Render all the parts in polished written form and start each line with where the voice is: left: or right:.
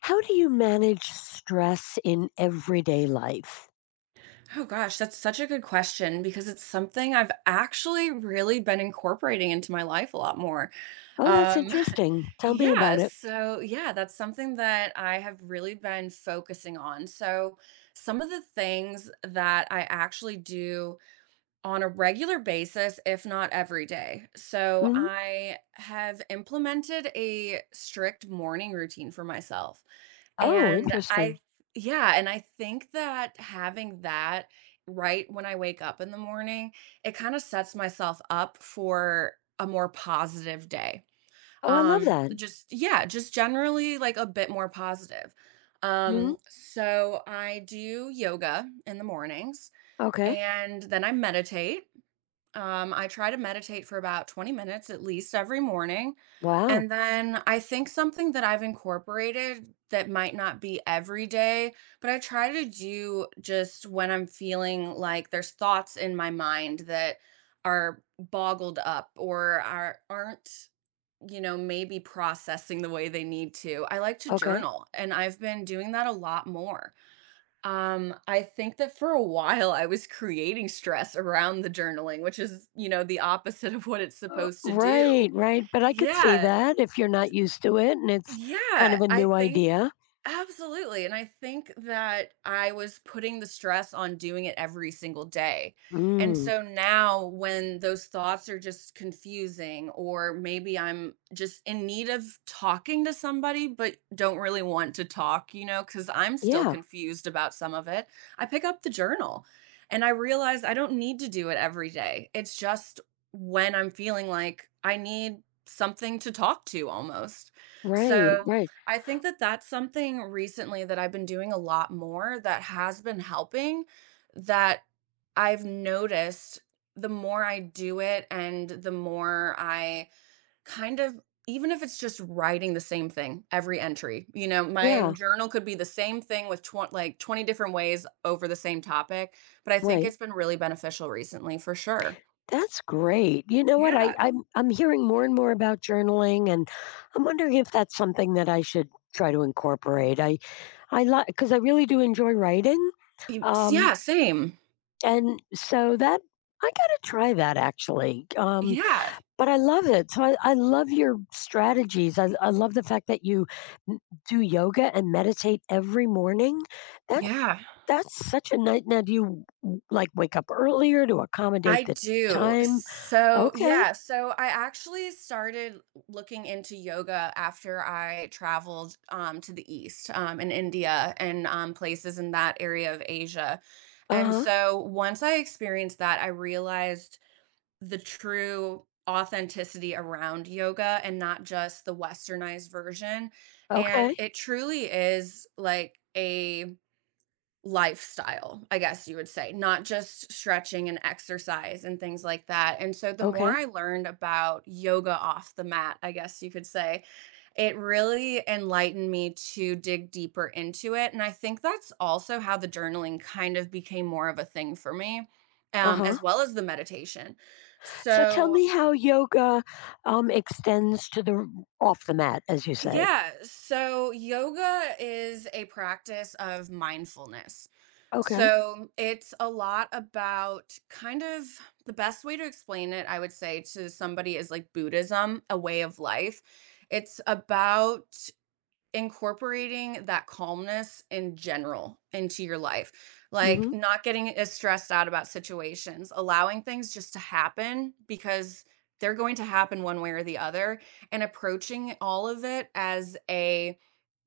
left: How do you manage stress in everyday life?
right: Oh gosh, that's such a good question because it's something I've actually really been incorporating into my life a lot more.
left: Oh, that's
right: Um,
left: interesting. Tell me
right: yeah,
left: about it.
right: so yeah, that's something that I have really been focusing on. So, some of the things that I actually do on a regular basis, if not every day. So,
left: Hmm.
right: I have implemented a strict morning routine for myself.
left: Oh,
right: And
left: interesting.
right: I yeah, and I think that having that right when I wake up in the morning, it kind of sets myself up for a more positive day.
left: Oh, I love that.
right: Just yeah, just generally like a bit more positive.
left: Hmm.
right: So I do yoga in the mornings
left: Okay.
right: and then I meditate I try to meditate for about 20 minutes at least every morning.
left: Wow.
right: And then I think something that I've incorporated that might not be every day, but I try to do just when I'm feeling like there's thoughts in my mind that are boggled up or are aren't, you know, maybe processing the way they need to. I like to
left: Okay.
right: journal and I've been doing that a lot more. I think that for a while I was creating stress around the journaling, which is, you know, the opposite of what it's supposed to do.
left: Right, right. But I could see
right: Yeah.
left: that if you're not used to it and it's kind
right: Yeah.
left: of a
right: I
left: new
right: think
left: idea.
right: Absolutely, and I think that I was putting the stress on doing it every single day, and
left: Mm.
right: so now when those thoughts are just confusing or maybe I'm just in need of talking to somebody but don't really want to talk, you know, because 'cause I'm still
left: Yeah.
right: confused about some of it, I pick up the journal and I realize I don't need to do it every day. It's just when I'm feeling like I need something to talk to almost.
left: Right.
right: So,
left: Right.
right: I think that that's something recently that I've been doing a lot more that has been helping, that I've noticed the more I do it and the more I kind of even if it's just writing the same thing every entry. You know, my
left: Yeah.
right: journal could be the same thing with like 20 different ways over the same topic, but I think
left: Right.
right: it's been really beneficial recently for sure.
left: That's great. You know what? I,
right: Yeah.
left: I'm I'm hearing more and more about journaling, and I'm wondering if that's something that I should try to incorporate. I like because I really do enjoy writing, um,
right: Yeah, same.
left: and so that I gotta try that actually.
right: Yeah.
left: But I love it. So I love your strategies. I love the fact that you n- do yoga and meditate every morning. That's
right: Yeah.
left: that's such a night. Now, do you like wake up earlier to accommodate
right: I
left: the
right: do.
left: time?
right: So,
left: Okay.
right: yeah, so I actually started looking into yoga after I traveled to the East, in India and places in that area of Asia.
left: Uh
right: And
left: huh.
right: so once I experienced that, I realized the true authenticity around yoga and not just the westernized version. And
left: Okay.
right: it truly is like a lifestyle, I guess you would say, not just stretching and exercise and things like that. And so the more
left: Okay.
right: I learned about yoga off the mat, I guess you could say, it really enlightened me to dig deeper into it. And I think that's also how the journaling kind of became more of a thing for me,
left: Uh huh.
right: as well as the meditation.
left: So tell
right: So
left: me how yoga extends to the off the mat, as you say.
right: yeah, so yoga is a practice of mindfulness.
left: Okay.
right: So it's a lot about the best way to explain it, I would say, to somebody is like Buddhism, a way of life. It's about incorporating that calmness in general into your life. Like
left: Mhm.
right: not getting as stressed out about situations, allowing things just to happen because they're going to happen one way or the other, and approaching all of it as a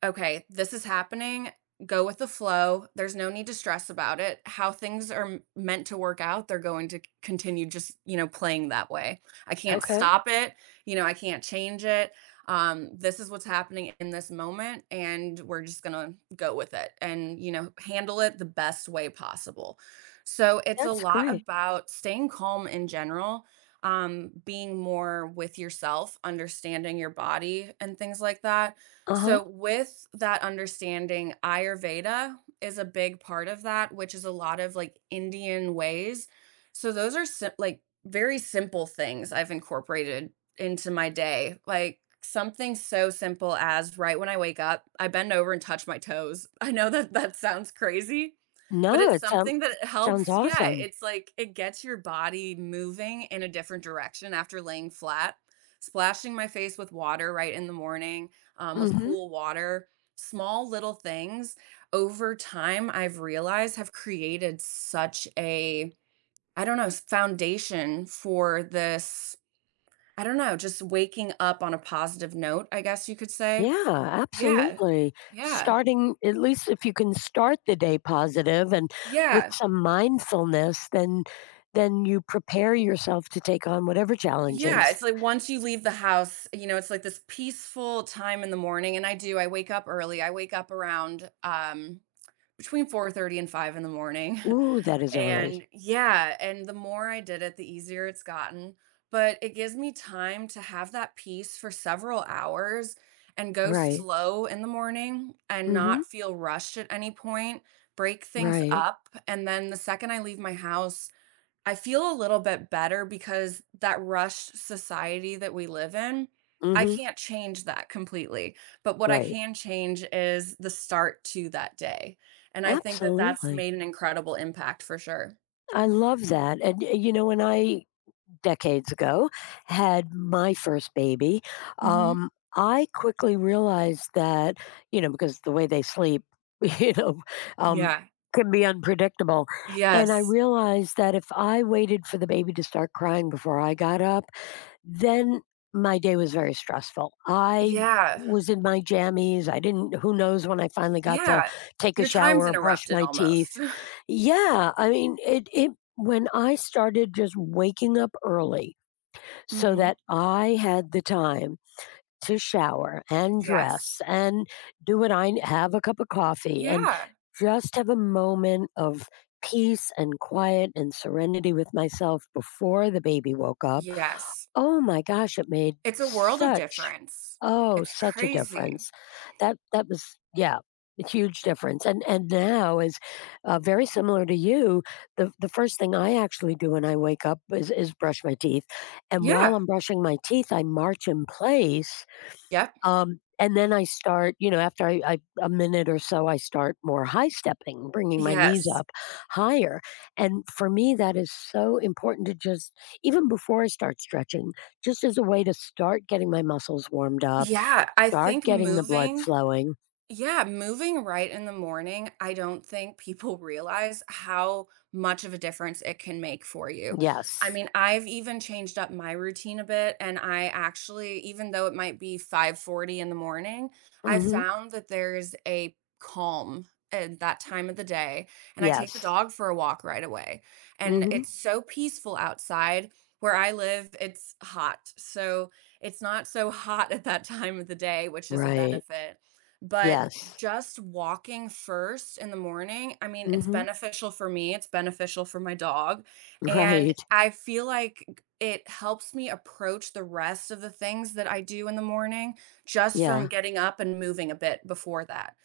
right: okay, this is happening. Go with the flow. There's no need to stress about it. How things are meant to work out, they're going to continue just, you know, playing that way. I can't
left: Okay.
right: stop it. You know, I can't change it this is what's happening in this moment, and we're just gonna go with it and, you know, handle it the best way possible. So it's a
left: That's
right: lot
left: great.
right: about staying calm in general, being more with yourself, understanding your body, and things like that.
left: Uh-huh.
right: So, with that understanding, Ayurveda is a big part of that, which is a lot of like Indian ways. So, those are like very simple things I've incorporated into my day. Like something so simple as right when I wake up, I bend over and touch my toes. I know that that sounds crazy, but
left: No,
right: it's
left: it sound
right: something that
left: sounds
right: helps. Yeah,
left: awesome.
right: it's like it gets your body moving in a different direction after laying flat. Splashing my face with water right in the morning, with
left: Mhm.
right: cool water, small little things over time I've realized have created such a I don't know, foundation for this I don't know, just waking up on a positive note, I guess you could say.
left: Yeah,
right: Yeah.
left: absolutely.
right: Yeah.
left: Starting at least if you can start the day positive and with
right: Yeah.
left: some mindfulness, then you prepare yourself to take on whatever
right: Yeah,
left: challenges.
right: it's like once you leave the house, you know, it's like this peaceful time in the morning, and I do, I wake up early, I wake up around, between 4:30 and 5 in the morning.
left: Ooh, that is early.
right: And yeah, and the more I did it, the easier it's gotten. But it gives me time to have that peace for several hours and go
left: Right.
right: slow in the morning and
left: Mhm.
right: not feel rushed at any point, break things
left: Right.
right: up. And then the second I leave my house, I feel a little bit better because that rushed society that we live in, I
left: Mhm.
right: can't change that completely. But what I
left: Right.
right: can change is the start to that day. And I think that that's
left: Absolutely.
right: made an incredible impact for sure.
left: I love that. And you know, when I decades ago, had my first baby,
right: Hmm.
left: um, I quickly realized that, you know, because the way they sleep, you know, um,
right: Yeah.
left: can be unpredictable. And I
right: Yes.
left: realized that if I waited for the baby to start crying before I got up, then my day was very stressful. I
right: Yeah.
left: was in my jammies. I didn't who knows when I finally got to
right: Yeah.
left: take a
right: Your
left: shower
right: time's
left: or brush
right: interrupted
left: my teeth.
right: almost.
left: Yeah, I mean, it when I started just waking up early so
right: Hmm.
left: that I had the time to shower and dress
right: Yes.
left: and do what I have a cup of coffee and
right: Yeah.
left: just have a moment of peace and quiet and serenity with myself before the baby woke up.
right: Yes.
left: Oh my gosh, it made
right: It's a world of difference. It's
left: such a
right: crazy.
left: difference. That that was yeah, a huge
right: Y-
left: difference, and now is, very similar to you, the first thing I actually do when I wake up is brush my teeth, and while
right: Yeah.
left: I'm brushing my teeth, I march in place
right: Yep.
left: and then I start, you know, after I a minute or so, I start more high stepping, bringing my knees
right: Yes.
left: up higher. And for me, that is so important to just even before I start stretching, just as a way to start getting my muscles warmed up,
right: Yeah, I
left: start
right: think
left: getting the blood
right: moving,
left: flowing.
right: yeah, moving right in the morning, I don't think people realize how much of a difference it can make for you. I
left: Yes.
right: mean, I've even changed up my routine a bit and I actually even though it might be 5:40 in the morning, I
left: Mm-hmm.
right: found that there's a calm at that time of the day and I take the
left: Yes.
right: dog for a walk right away. And
left: Mm-hmm.
right: it's so peaceful outside. Where I live, it's hot. So it's not so hot at that time of the day, which is a
left: Right.
right: benefit but
left: Yes.
right: just walking first in the morning, I mean, it's
left: Mm-hmm.
right: beneficial for me, it's beneficial for my dog, and
left: Right.
right: I feel like it helps me approach the rest of the things that I do in the morning just from
left: Yeah.
right: getting up and moving a bit before that.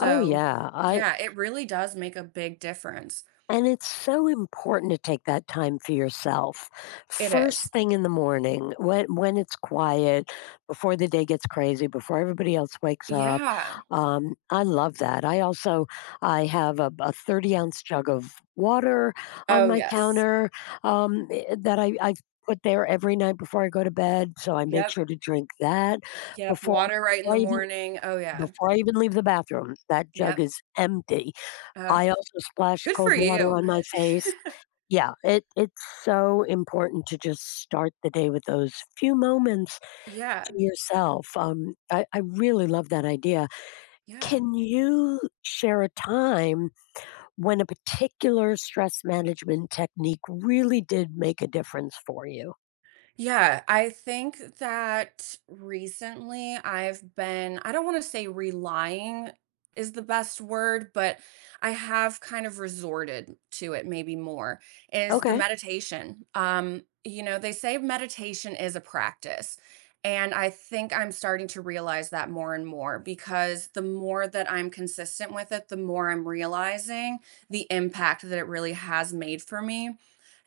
left: Oh, yeah. I
right: yeah, it really does make a big difference.
left: And it's so important to take that time for yourself.
right: It
left: First
right: is.
left: thing in the morning, when it's quiet, before the day gets crazy, before everybody else wakes up.
right: Yeah.
left: I love that. I have a 30-ounce ounce jug of water on
right: Oh,
left: my
right: yes.
left: counter, that I put there every night before I go to bed. So I make
right: Yep,
left: sure to drink that
right: yep,
left: before
right: water right in
left: before I
right: the
left: even
right: morning. Oh, yeah.
left: before I even leave the bathroom. That jug
right: Yep.
left: is empty.
right: Oh,
left: I also splash
right: good for
left: cold water
right: you.
left: on my face. Yeah, it's so important to just start the day with those few moments to
right: Yeah,
left: yourself. I really love that idea.
right: yeah.
left: Can you share a time when a particular stress management technique really did make a difference for you?
right: Yeah, I think that recently I've been, I don't want to say relying is the best word, but I have kind of resorted to it maybe more is the
left: Okay.
right: meditation. You know, they say meditation is a practice. And I think I'm starting to realize that more and more because the more that I'm consistent with it, the more I'm realizing the impact that it really has made for me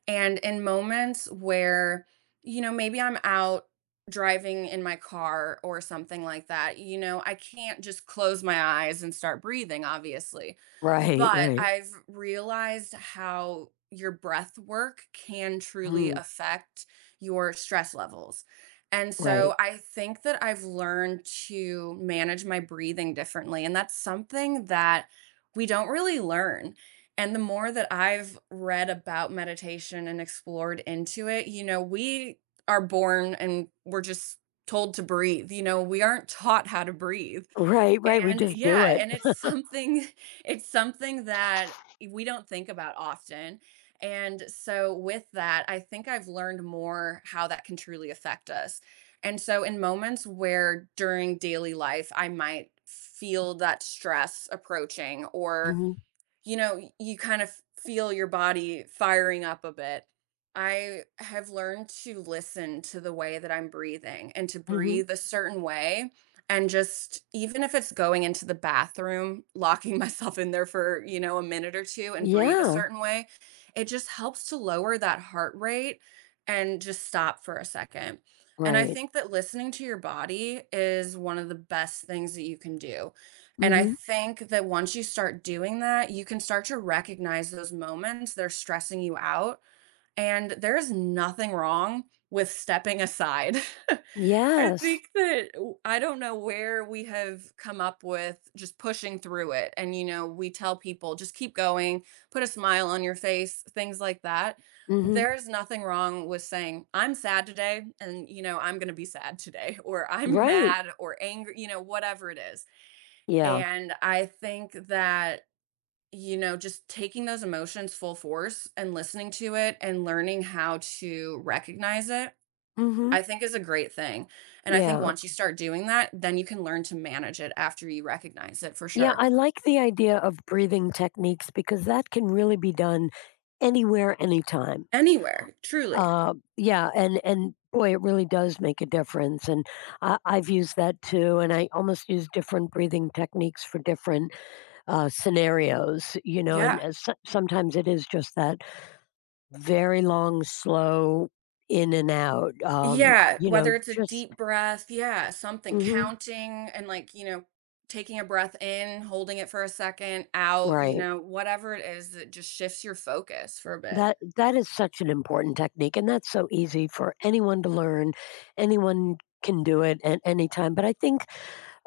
right: and in moments where, you know, maybe I'm out driving in my car or something like that, you know, I can't just close my eyes and start breathing, obviously.
left: Right,
right: But
left: right.
right: I've realized how your breath work can truly
left: Mm,
right: affect your stress levels. And
left: right.
right: so I think that I've learned to manage my breathing differently. And that's something that we don't really learn. And the more that I've read about meditation and explored into it, you know, we are born and we're just told to breathe. You know, we aren't taught how to breathe.
left: Right, right. We
right: And
left: just do
right: yeah,
left: it.
right: and it's something it's something that we don't think about often. And so with that, I think I've learned more how that can truly affect us. And so in moments where during daily life I might feel that stress approaching or
left: Hmm,
right: you know, you feel your body firing up a bit. I have learned to listen to the way that I'm breathing and to
left: hmm.
right: breathe a certain way. And just even if it's going into the bathroom, locking myself in there for, you know, a minute or two and breathe a
left: Yeah.
right: certain way, it just helps to lower that heart rate and just stop for a second. And I
left: Right.
right: think that listening to your body is one of the best things that you can do and I
left: Hmm.
right: think that once you start doing that, you can start to recognize those moments that are stressing you out. And there is nothing wrong with stepping aside. I
left: Yes.
right: think that I don't know where we have come up with just pushing through it. And, you know, we tell people just keep going, put a smile on your face, things like that.
left: Hmm.
right: There's nothing wrong with saying, I'm sad today, and, you know, I'm going to be sad today, or I'm
left: Right.
right: mad or angry, you know, whatever it is
left: Yeah.
right: and I think that, you know, just taking those emotions full force and listening to it and learning how to recognize it,
left: Mhm.
right: I think is a great thing. And I think
left: Yeah.
right: once you start doing that, then you can learn to manage it after you recognize it for
left: Yeah,
right: sure.
left: I like the idea of breathing techniques because that can really be done anywhere, anytime.
right: Anywhere, truly.
left: Yeah, and boy, it really does make a difference, and I've used that too, and I almost use different breathing techniques for different, scenarios, you know,
right: Yeah.
left: and as so sometimes it is just that very long, slow in and out,
right: Yeah.
left: you know,
right: Whether it's a
left: just.
right: deep breath, yeah, something
left: Mhm.
right: counting and like, you know, taking a breath in, holding it for a second, out, you
left: Right.
right: know, whatever it is that just shifts your focus for a bit.
left: That that is such an important technique, and that's so easy for anyone to learn. Anyone can do it at any time, but I think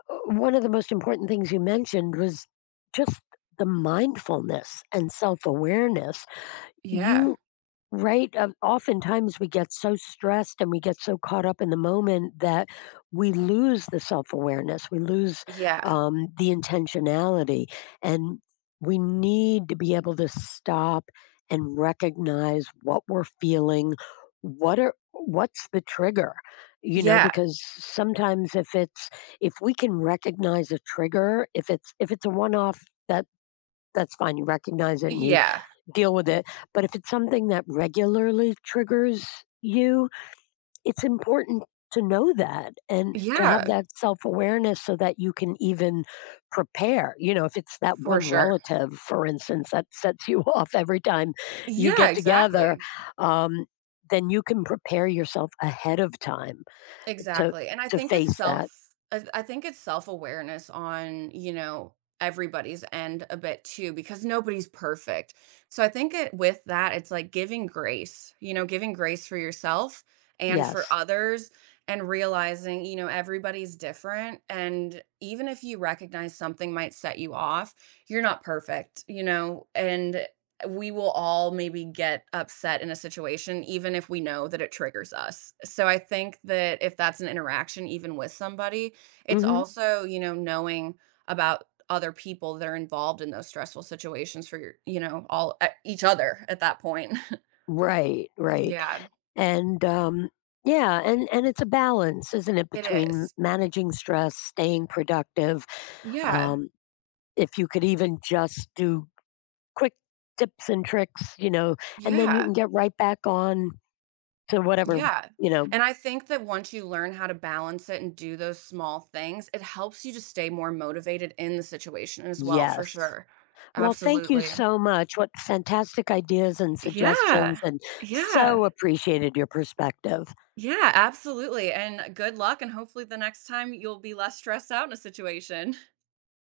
left: one of the most important things you mentioned was just the mindfulness and self-awareness.
right: Yeah.
left: You Right, oftentimes we get so stressed and we get so caught up in the moment that we lose the self-awareness, we lose,
right: Yeah.
left: the intentionality, and we need to be able to stop and recognize what we're feeling, what's the trigger, you know,
right: Yeah.
left: because sometimes if we can recognize a trigger, if it's a one-off, that that's fine, you recognize it and you
right: Yeah.
left: deal with it. But if it's something that regularly triggers you, it's important to know that and to have
right: Yeah.
left: that self awareness so that you can even prepare. You know, if it's that
right: For
left: one
right: sure.
left: relative, for instance, that sets you off every time you
right: Yeah,
left: get together,
right: exactly.
left: um, then you can prepare yourself ahead of time to
right: Exactly. And I
left: to
right: think it's
left: face that.
right: self I think it's self-awareness on, you know, everybody's end a bit too because nobody's perfect. So I think it with that it's like giving grace, you know, giving grace for yourself and for
left: Yes.
right: others and realizing, you know, everybody's different and even if you recognize something might set you off, you're not perfect, you know, and we will all maybe get upset in a situation, even if we know that it triggers us. So I think that if that's an interaction, even with somebody, it's
left: Hmm.
right: also, you know, knowing about other people that are involved in those stressful situations for your, you know, all each other at that point.
left: Right, right.
right: Yeah,
left: And, yeah, and it's a balance, isn't it,
right: it
left: between
right: is.
left: managing stress, staying productive.
right: Yeah,
left: Um, if you could even just do quick tips and tricks, you know, and then you
right: yeah,
left: can get right back on to whatever,
right: yeah.
left: you know,
right: And I think that once you learn how to balance it and do those small things, it helps you to stay more motivated in the situation as well, for
left: yes.
right: sure.
left: Well, thank you
right: Absolutely.
left: so much. What fantastic ideas and
right: Yeah.
left: suggestions, and
right: Yeah.
left: so appreciated your perspective.
right: Yeah, absolutely, and good luck, and hopefully the next time you'll be less stressed out in a situation.